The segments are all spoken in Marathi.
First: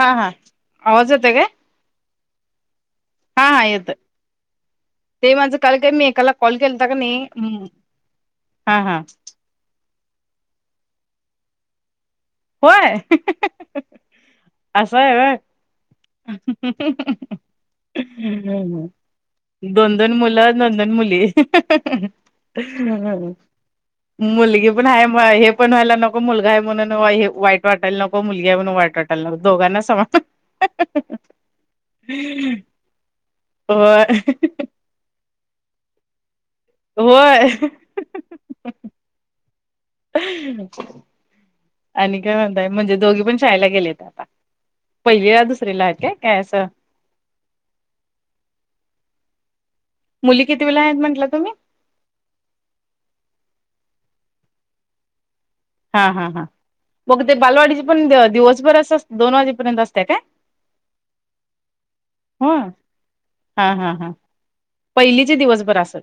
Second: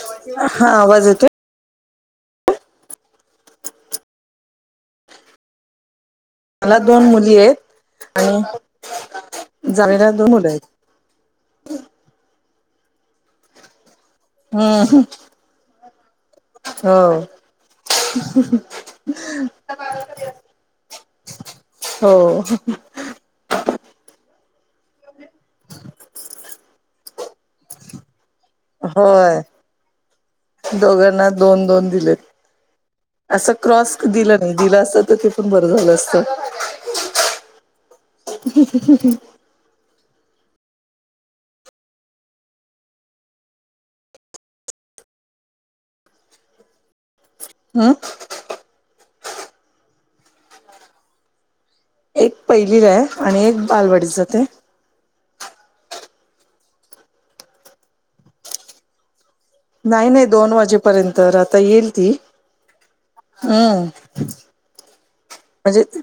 हा हा आवाज येते काय? हा हा येत ते माणझं काल काय मी एकाला कॉल मला केलता का दोन नाही मुली हम्म आहेत हा हा आणि जामीला दोन मुलं आहेत. होय. असं हम्म. आहे होय [unintelligible] दोन दोन मुलं दोन दोन मुली हो हम्. मुलगी पण आहे म हे पण व्हायला नको मुलगा आहे म्हणून हे वाईट वाटायला नको. मुलगि म्हणून वाट वाटलला होय दोघांना स दोघांना दोन दोन दिलेत असं क्रॉस दिला नाही दिला असत तर ते पण बरं झालं असत. होय. आणि काय म्हणताय म्हणजे दोघी पण शाळेला गेलेत आता पहिलेला दुसरेला काय काय असं. हम. मुली किती वेला आहेत म्हटला तुम्ही? एक पहिलीला आहे आणि एक बालवडीत जाते. हा हा हां मग ते बालवाडीचे पण दिवसभर अस दोन वाजे नाही नाही दोन वाजेपर्यंत आता येईल ती ह. हम्म पहिलीचे दिवसभर म्हणजे असत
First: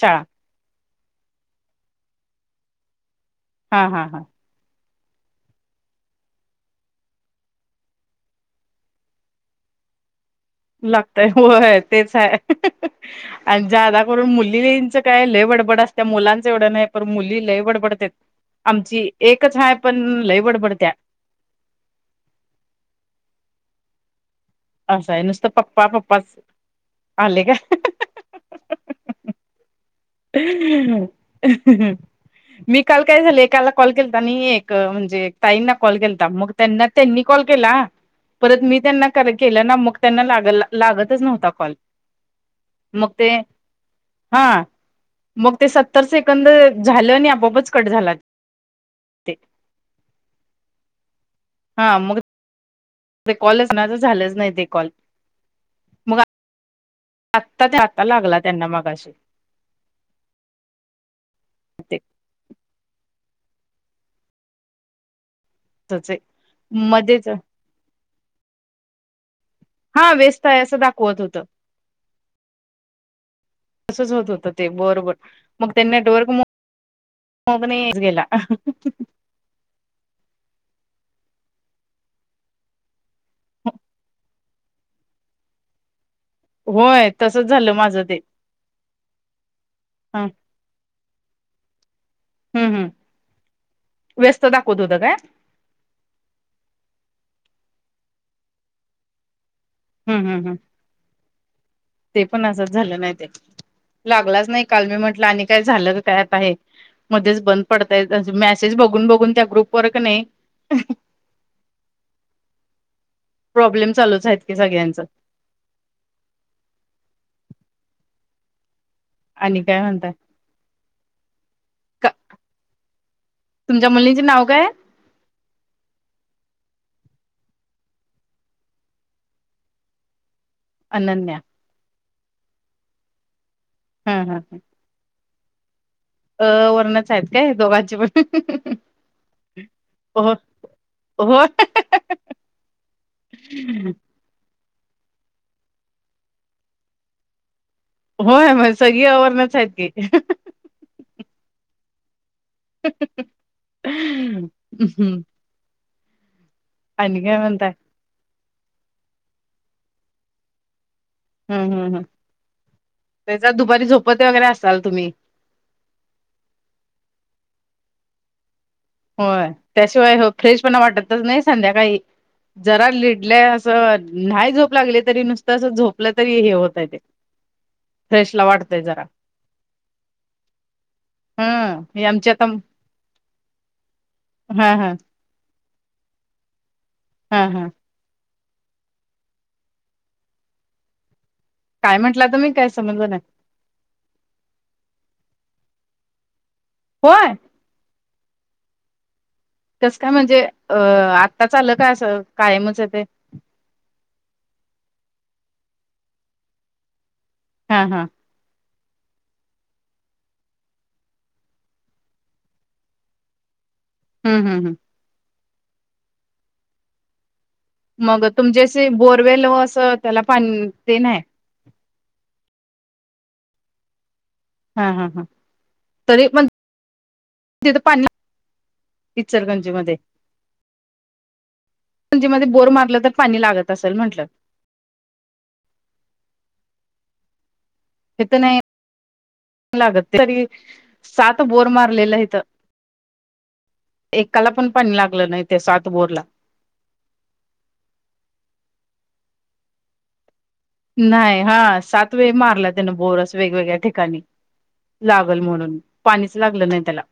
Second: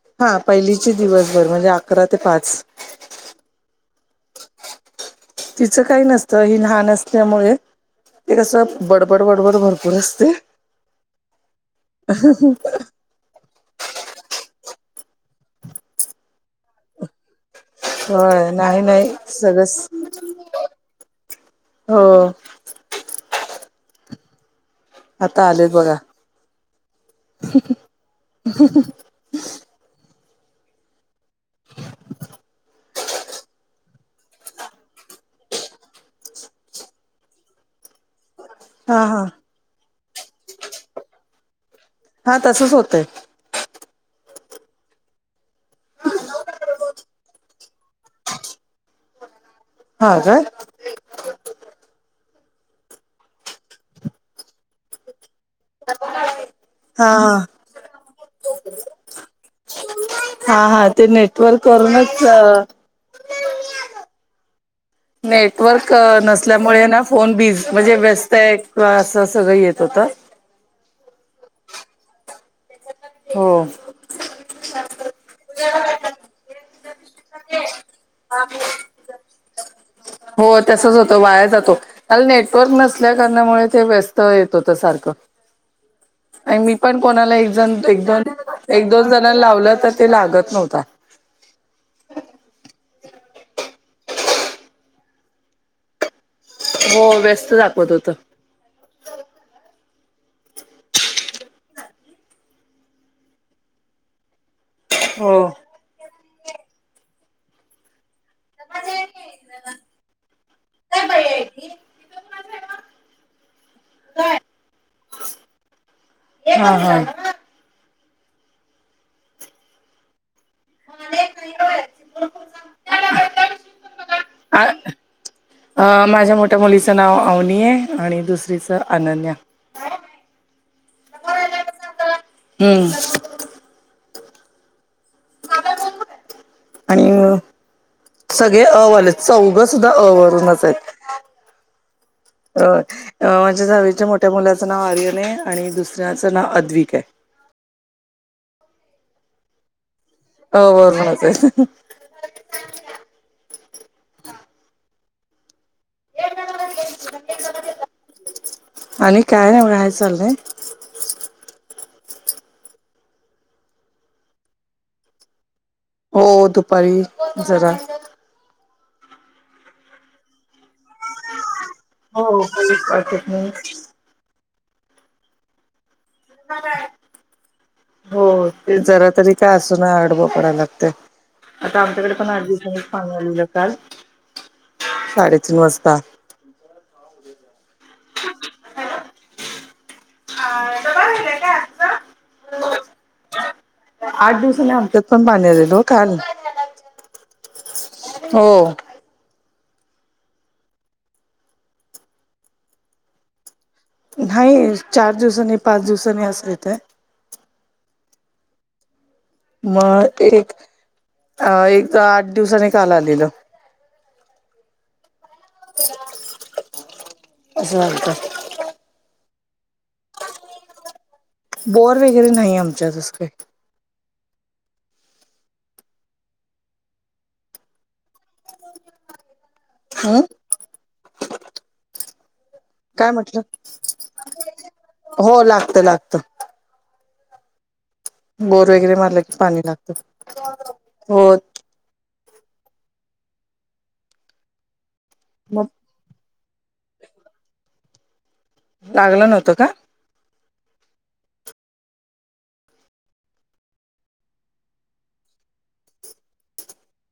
शाळा. हा. पहिलीचे दिवसभर म्हणजे अकरा ते पाच हा हा हा. तिचं काही नसतं हे लहान असल्यामुळे एक कसं बडबड बडबड भरपूर असते. लागतय हो तेच आहे. आणि जादा करून मुलींच काय लयबडबड असत मुलांच एवढं नाही पण मुली लय. डबडत होय नाही आमची नाही एकच हा सगळंच पण लईबडबडत्या. हो. असं आहे आता नुसतं आलेत पप्पा बघा. पप्पाच आले का? ह. ह. मी काल काय झालं एकाला कॉल केलता आणि एक म्हणजे ताईंना कॉल केलता मग त्यांना त्यांनी कॉल केला. परत मी हा त्यांना हा. कर केलं ना मग त्यांना लाग लागतच नव्हता कॉल. हा तसच होतय मग ते हा. मग ते सत्तर सेकंद झालं आणि आपआपच कट झाला ते ह. हा मग ते कॉलच नाहीझ झालंच नाही ते कॉल. आ. हा हा. त्या आता लागला त्यांना मगाशी हा हा ते नेटवर्क ते वूनच नेटवर्क तसे नसल्यामुळे ना मध्येच फोन बी म्हणजे व्यस्त आहे किंवा असं सगळं येत होत. हा व्यस्त असं दाखवत होतं. हो. त होत होत ते बरोबर मग नेटवर्क मोठ मग गेला. हो तसच होतं वाया जातो. काल नेटवर्क नसल्या कारणामुळे ते व्यस्त येत होत सारखं. आणि मी पण होय कोणाला तसच एक झालं जण माझं एक ते दोन एक दोन जण लावलं तर ते ह लागत नव्हता. हम्म हम् व्यस्त दाखवत होत काय....? हो व्यस्त दाखवत होत. हम् हम् हं ते पण असंच झालं नाही ते लागलाच नाही काल मी म्हटलं हो. आणि काय झालं काय आत आहे. मध्येच बंद पडताय मॅसेज बघून बघून त्या ग्रुप वर कना प्रॉब्लेम चालूच आहेत की सगळ्यांच. हा हा आणि काय म्हणताय. तुमच्या मुलींचे नाव काय आहे...? हा. माझ्या मोठ्या मुलीचं नाव अवनी आहे आणि दुसरीचं अनन्या. अनन्या हम्म हां हां हां अ वर्णच आणि आहेत काय दोघांची सगळे पण अ वाले चौघ सुद्धा अ हो. वरूनच आहेत. हो अ माझ्या जावच्या मोठ्या मुलाचं नाव आर्यन आहे आणि दुसऱ्याचं नाव अद्विक आहे. होय म सगळी आ वरणच आहेत की. अ वरणच आहे. [unintelligible] हम्म आणिन काय म्हणताय. आणि काय नाही हाय बघा चालय. हम्म हम् हम त्याच्यात दुपारी झोपट वगैरे असाल तुम्ही. हो दुपारी जरा. होय त्याशिवाय हो फ्रेश पण वाटतच नाही संध्याकाळी. हो जरा काहीच वाटत लिडलंय नाही. असं नाही झोप लागले तरी नुसतं असं झोप. होतय ते. हो फ्रेशला ते वाटतय जरा तरी काय असून आडवं पडायला लागतय आता हं हे आमच्याकडे पण आमची अर आता [unintelligible] पाणी आलेलं काल हा हा साडेतीन वाजता. हा हा हाता बरलाय का काय म्हटलं तुमी काय संमजल नाही. आठ दिवसनी आमच्यात पण पाणी आलेल हो काल. होय. हो कस काय म्हणजे अ आत्ताच अलं काय असं कायमच येतय. नाही चार दिवसानी पाच दिवसानी असं येतं. हा हा मग एक एक आठ दिवसाने काल आलेलं हम् हम हम असं वागत तुमचेे बोरवेल असं त्याला पाणीते नाही बोर वगैरे नाही आमच्या तस काय. हा हा हा तरी म तथ पाणी इचरगंजी हम् मध्येजी मध्ये बोरम आपलं तर काय पाणी म्हटलं लागत असेल म्हटलं हो लागत लागतं हे तर नाही बोर वगैरे मारलं की पाणी लागतं लागत तरी हो सात बोर मारलेलं इथं एकाला पण पाणी लागलं नाही ते मग सात बोरला लागलं नव्हतं का नाही हा सात वेळ मारला त्यान बोरस वेगवेगळ्या ठिकाणी लागल म्हणून पाणीच लागलं नाही त्याला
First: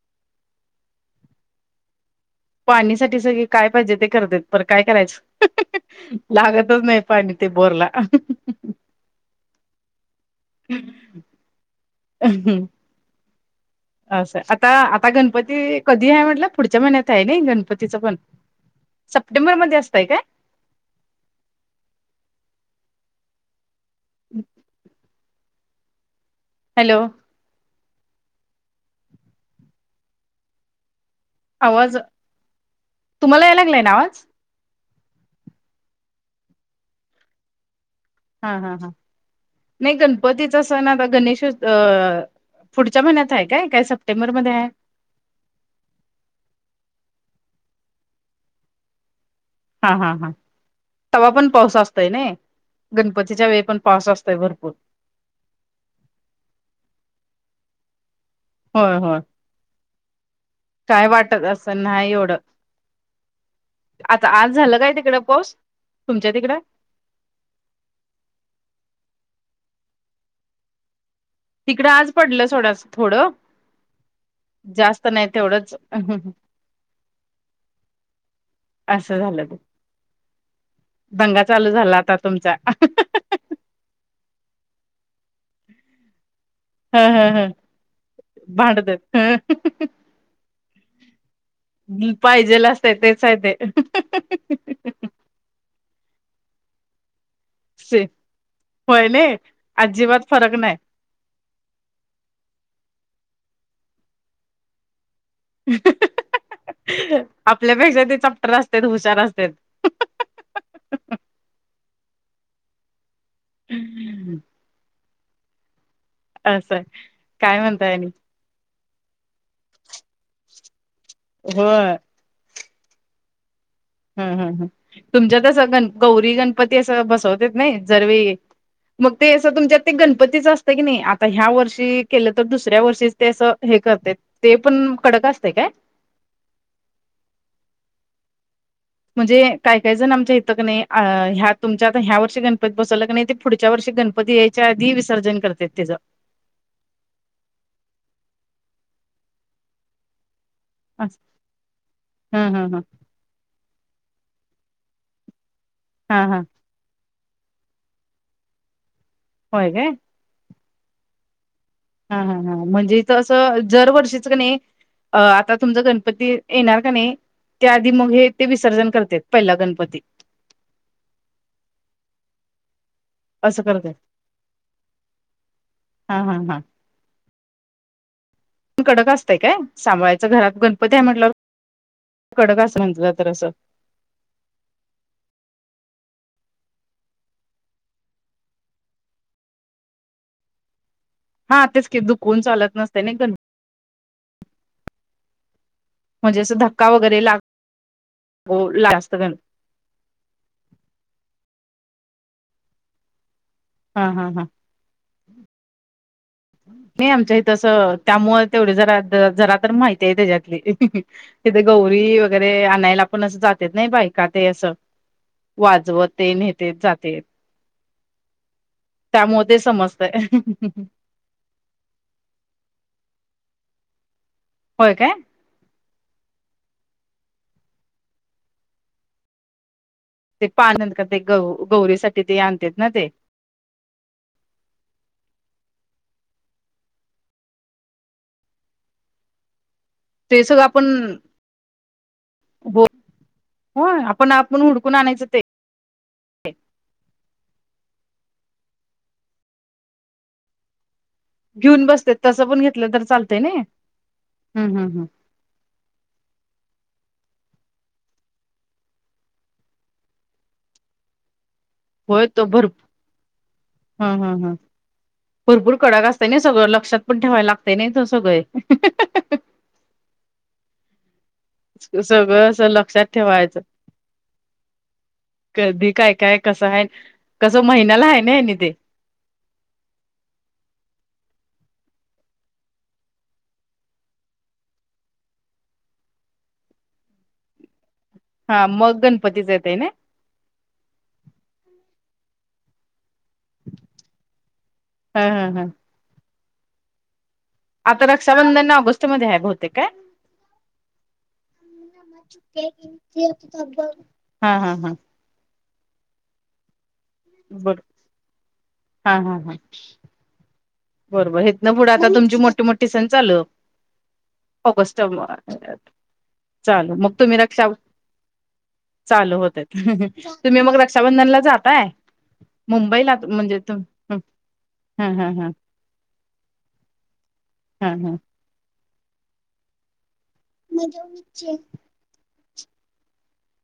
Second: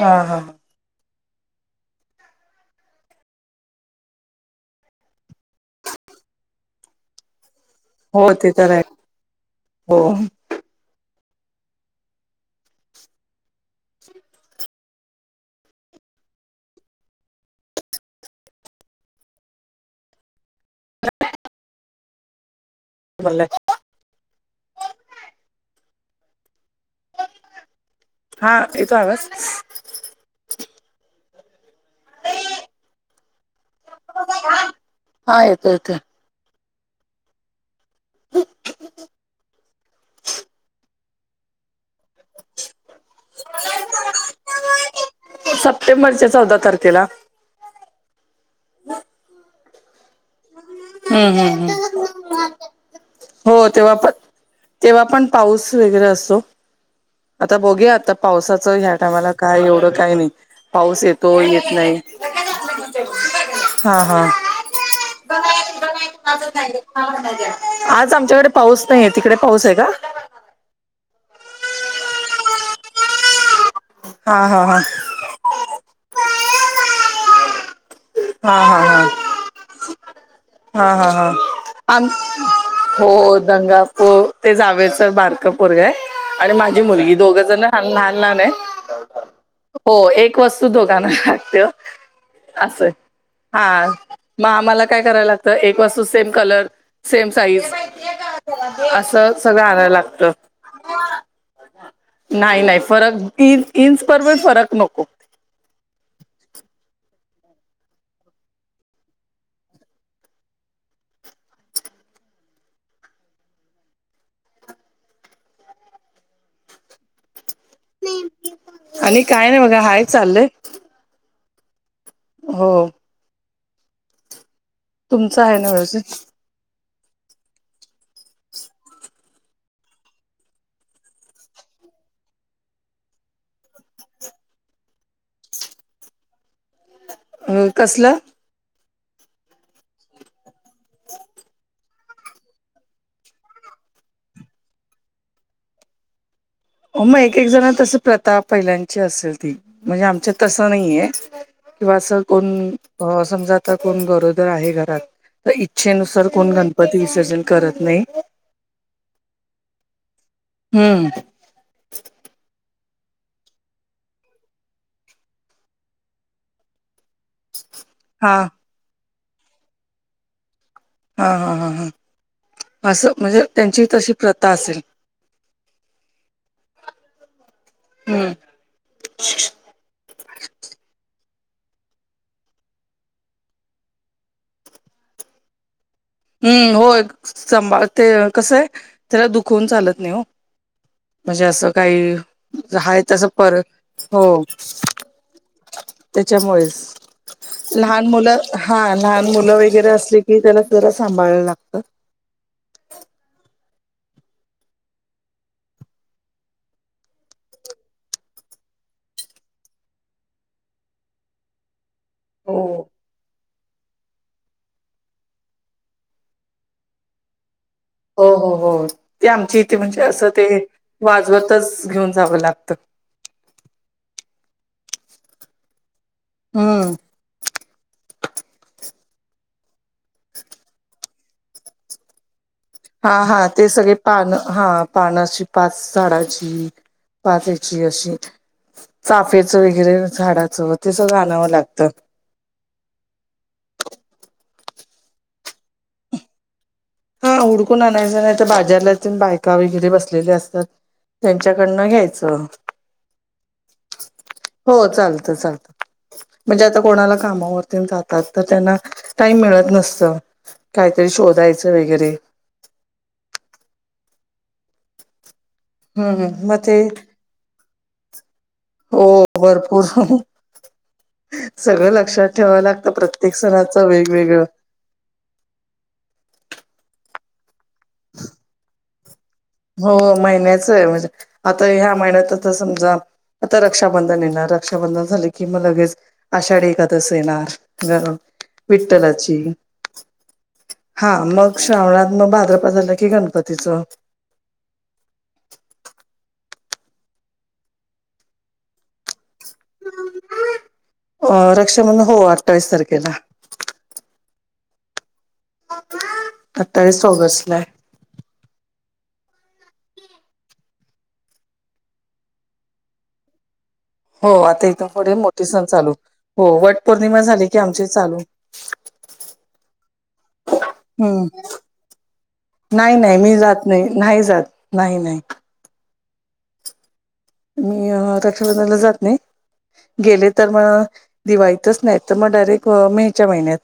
हा हा ह पाणी साठी सगळी काय पाहिजे ते करतेत पर काय करायचं लागत नाही पाणी ते बोरला हो ते तर आहे हो हम् असं आता आता गणपती कधी आहे म्हटलं पुढच्या महिन्यात आहे नाही गणपतीचं पण सप्टेंबर मध्ये असतय का बला हम् हॅलो हा इथ आव आवाज तुम्हाला याय लागला ना आवाज हा येतो येत हा हा हा नाही गणपतीचा सण आता गणेश अ पुढच्या महिन्यात आहे काय काय सप्टेंबरमध्येध्ये आहे सप्टेंबरच्या चौदा तारखेला हा हा हा तवा हम्म पण हम्म पाऊस असतय ना हम्म. गणपतीच्या वेळे हो पण तेव्हा पाऊस असतोय भरपूर तेव्हा पण पाऊस वगैरे असतो आता बघया आता पावसाचा ह्या होय होय टामाला काय एवढं काही नाही पाऊस काय येतो वाटत येत असं नाही एवढं हा हा आता आज झालं काय तिकडें आज आमच्याकडे पाऊस नाहीय तिकडे पाऊस आहे का तिकडं आज पडलं सथोडं थोडं हा हा हा जास्त नाही तेवढंच हा असं झालं हा ते हा हा हा दंगा चालू झाला हा आता तुमचा हो गंगा पो ते जावेच बारकम माझी ह मुली ह दोघ ह जण लान लान भांडत आहे वस्तू दोकान खतेो पाहिजेल असत तेच आहे ते हा मग आम्हाला काय कराय लागतं एक वास्तू सेम कलर सेम साईज से होय असं नाही सगळं आणायला लागत अजिबात फरक नाही नाही नाही फरक इ इंसप फरक नको आपल्यापेक्षा ते चप्टर असते हुशार असते हम्म हम् असं काय म्हणताय आणि काय नाही बघा हाय चाललंय हो हो हम् हम हम तुमचं आहे ना तुमच्यातसं गण व्यवस्थित गौरी गणपती असं बसवतेत नाही जर मग ते असं तुमच्यात ते गणपतीचं असतं की नाही आता ह्या वर्षी केलं तर दुसऱ्या वर्षी ते असं हे करते ते पण कडक असते काय? अ कसलं? म्हणजे कायही काही जण आमच्या हथक नाही ह्या तुमच्या आता ह्या वर्षी गणपती बसवलं क नाही ते पुढच्या वर्षी गणपती याय. ध विसर्जन करत त्याचं. हो मग एक एक जण तस प्रताप पहिल्यांची असेल ती म्हणजे आमच्या तस नाहीय किंवा असं हा कोण? हा हा अ समजा आता कोण गरोदर आहे घरात तर हा इच्छेनुसार हा कोण गण विसर्जन करत नाही. होय काय? हम्म. हा हा हां म्हणजे असं जरवर्षीच कणी नाही आता तुमचा गणपती येणार का नाही. त्याआधी मग हे हा ते विसर्जन करत्यात पहिला गणपती, हा हा हा हा असं म्हणजे असं त्यांची करतात तशी प्रथा असेल. हा हा हा. हम्म. कडक असतय काय सांभाळायच घरात गणपती आहे म्हटलावर कडक असलं म्हटलं तर असं. हम्म होय सांभाळतय कसं आहे त्याला दुखवून चालत नाही ह. म्हणजे हा असं तेच की काही दुखवून चालत आहे नसते ना तसं गण पर हो. म्हणजे असं धक्का वगैरे लाग त्याच्यामुळेच लहान मुलं हा जास्त लहान गण मुलं वगैरे असली की त्यानासनी जरा सांभाळला लागत. हा हा हा. नाही आमच्या हितं असं त्यामुळं तेवढी जरा जरा तर माहिती आहे त्याच्यातली तिथे गौरी वगैरे हो आणायला ला आपण असं जात्यात ने बायका ते असं वाजवत तेण नेतेत जातेत. हो हो हो ते आमची इथे म्हणजे असं ते वाजवतच घेऊन जावं लागतं. होय काय? हम्म. ते पान नंतर ते ग गौरीसाठीठी ते आणत्यात. हा हा ते सगळे पानं हा पानं अशी पाच झाडाची पाचची अशी चाफेच वगैरे ते सगळं झाडाचं ते सगळं आणावं लागतं. बो होय आपण आपण हुडकून आणायचं ते हा उडकून आणायचं नाही तर बाजारला बायका वगैरे बसलेल्या असतात. घेऊन त्यांच्याकडनं बसते घ्यायचं तसं पण घेतलं तर चालतंय ना हम् हो हम् हम चालतं चालतं. म्हणजे आता कोणाला कामावरती जातात तर त्यांना टाइम मिळत नसत. काहीतरी शोधायचं वगैरे भर हा हा हा भरपूर कडाक हम्म अस हम्म मग सगळ ते लक्षात पण ठेवाय लागत नाही त सगळं ह्. हो भरपूर सगळं लक्षात सगळं ठेवावं असं लागतं लक्षात प्रत्येक ठेवायचं सणाचं वेगवेगळं कधी काय काय कसं आहे कसं महिन्याला आहे ना आहे नि तेे हो महिन्याच आहे म्हणजे आता ह्या महिन्यात आ तर समजा. आता रक्षाबंधन येणार रक्षाबंधन झाले की मग लगेच-‍- आषाढी एकादस येणार हा मग विठ्ठलाची गणपतीच येतय ना हा मग श्रावणात मग भाद्रप झालं की गणपतीचं हा हा हा. आता रक्षाबंधन ऑगस्टमध्ये आहे भवते. अ रक्षाबंधन हो अठ्ठावीस तारखेला, हा हा हा अठ्ठावीस ऑगस्टला आहे, बर हा हा हा बरोबर हितनं पुढं आता तुमची मोठी मोठी सण चालू, हो आता इथून ऑगस्ट पुढे मोठे सण चालू हो वट चालू मग पौर्णिमा तुम्ही झाली की रक्षा आमची चालू, चालू होत तुम्ही मग हम्म रक्षाबंधनला जाताय नाही मुंबईला नाही मी म्हणजे जात हम नाही नाही जात नाही हम नाही हम ह मी ह ह रक्षाबंधला जात नाही गेले तर मग दिवाळीतच नाही तर मग डायरेक्ट मेच्या महिन्यात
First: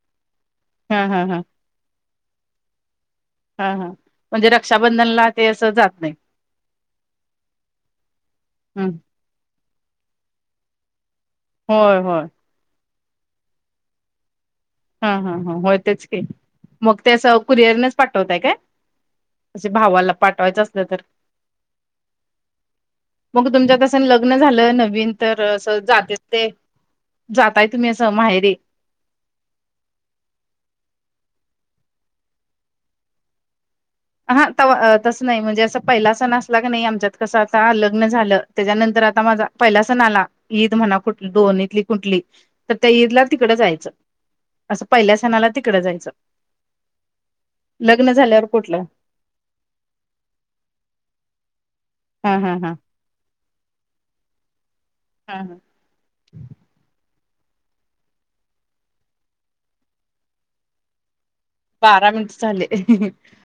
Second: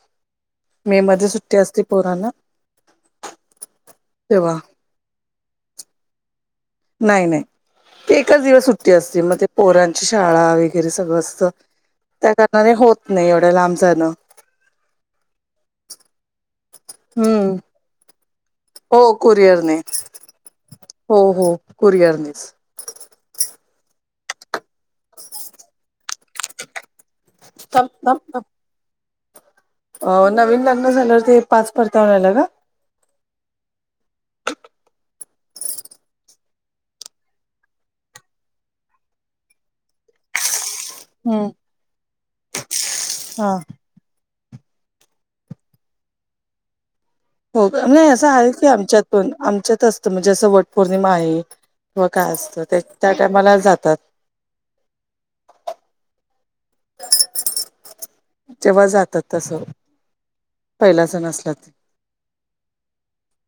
मे हा हा मध्ये हा सुट्टी असते पोरना हा हा म्हणजे रक्षाबंधनला ते असं जात नाही नाही नाही एकाच दिवस सुट्टी असते मग ते पोरांची शाळा वगैरे सगळं असतं होय होय त्या कारणाने होत नाही एवढ्या लांब जाणं हा हा ह होतेच की मग ते असं हम्म कुरिअर नच पाठवताय काय हो असे कुरिअरने भावाला पाठवायचं असल तर हो हो कुरिअरनेच मग तुमच्या कसं लग्न झालं न न तर अस जाते ते जाताय थांब तुम्ही असं थांब माहेरीे थांब अ नवीन लग्न झालंवर ते पाच परताव लालं का हा तसं नाही म्हणजे असं पहिलासा नसला की नाही आमच्यात कसं आता लग्न झालं त्याच्यानंतर आता माझा पहिला सण आला ईद म्हणा कुठ हम्म दोन इथली कुठली तर त्या ईदला तिकड हा जायचं असं पहिल्या सणाला तिकडं जायचं हो नाही लग्न असं झाल्यावर आहे की कुठलं आमच्यात पण आमच्यात असतं म्हणजे जं वट पौर्णिमा आहे किंवा काय हा हा असतं हा ते त्या टायमाला जातात हा हा जेव्हा जातात तस पहिला जणसला त बारा मिनिट चाले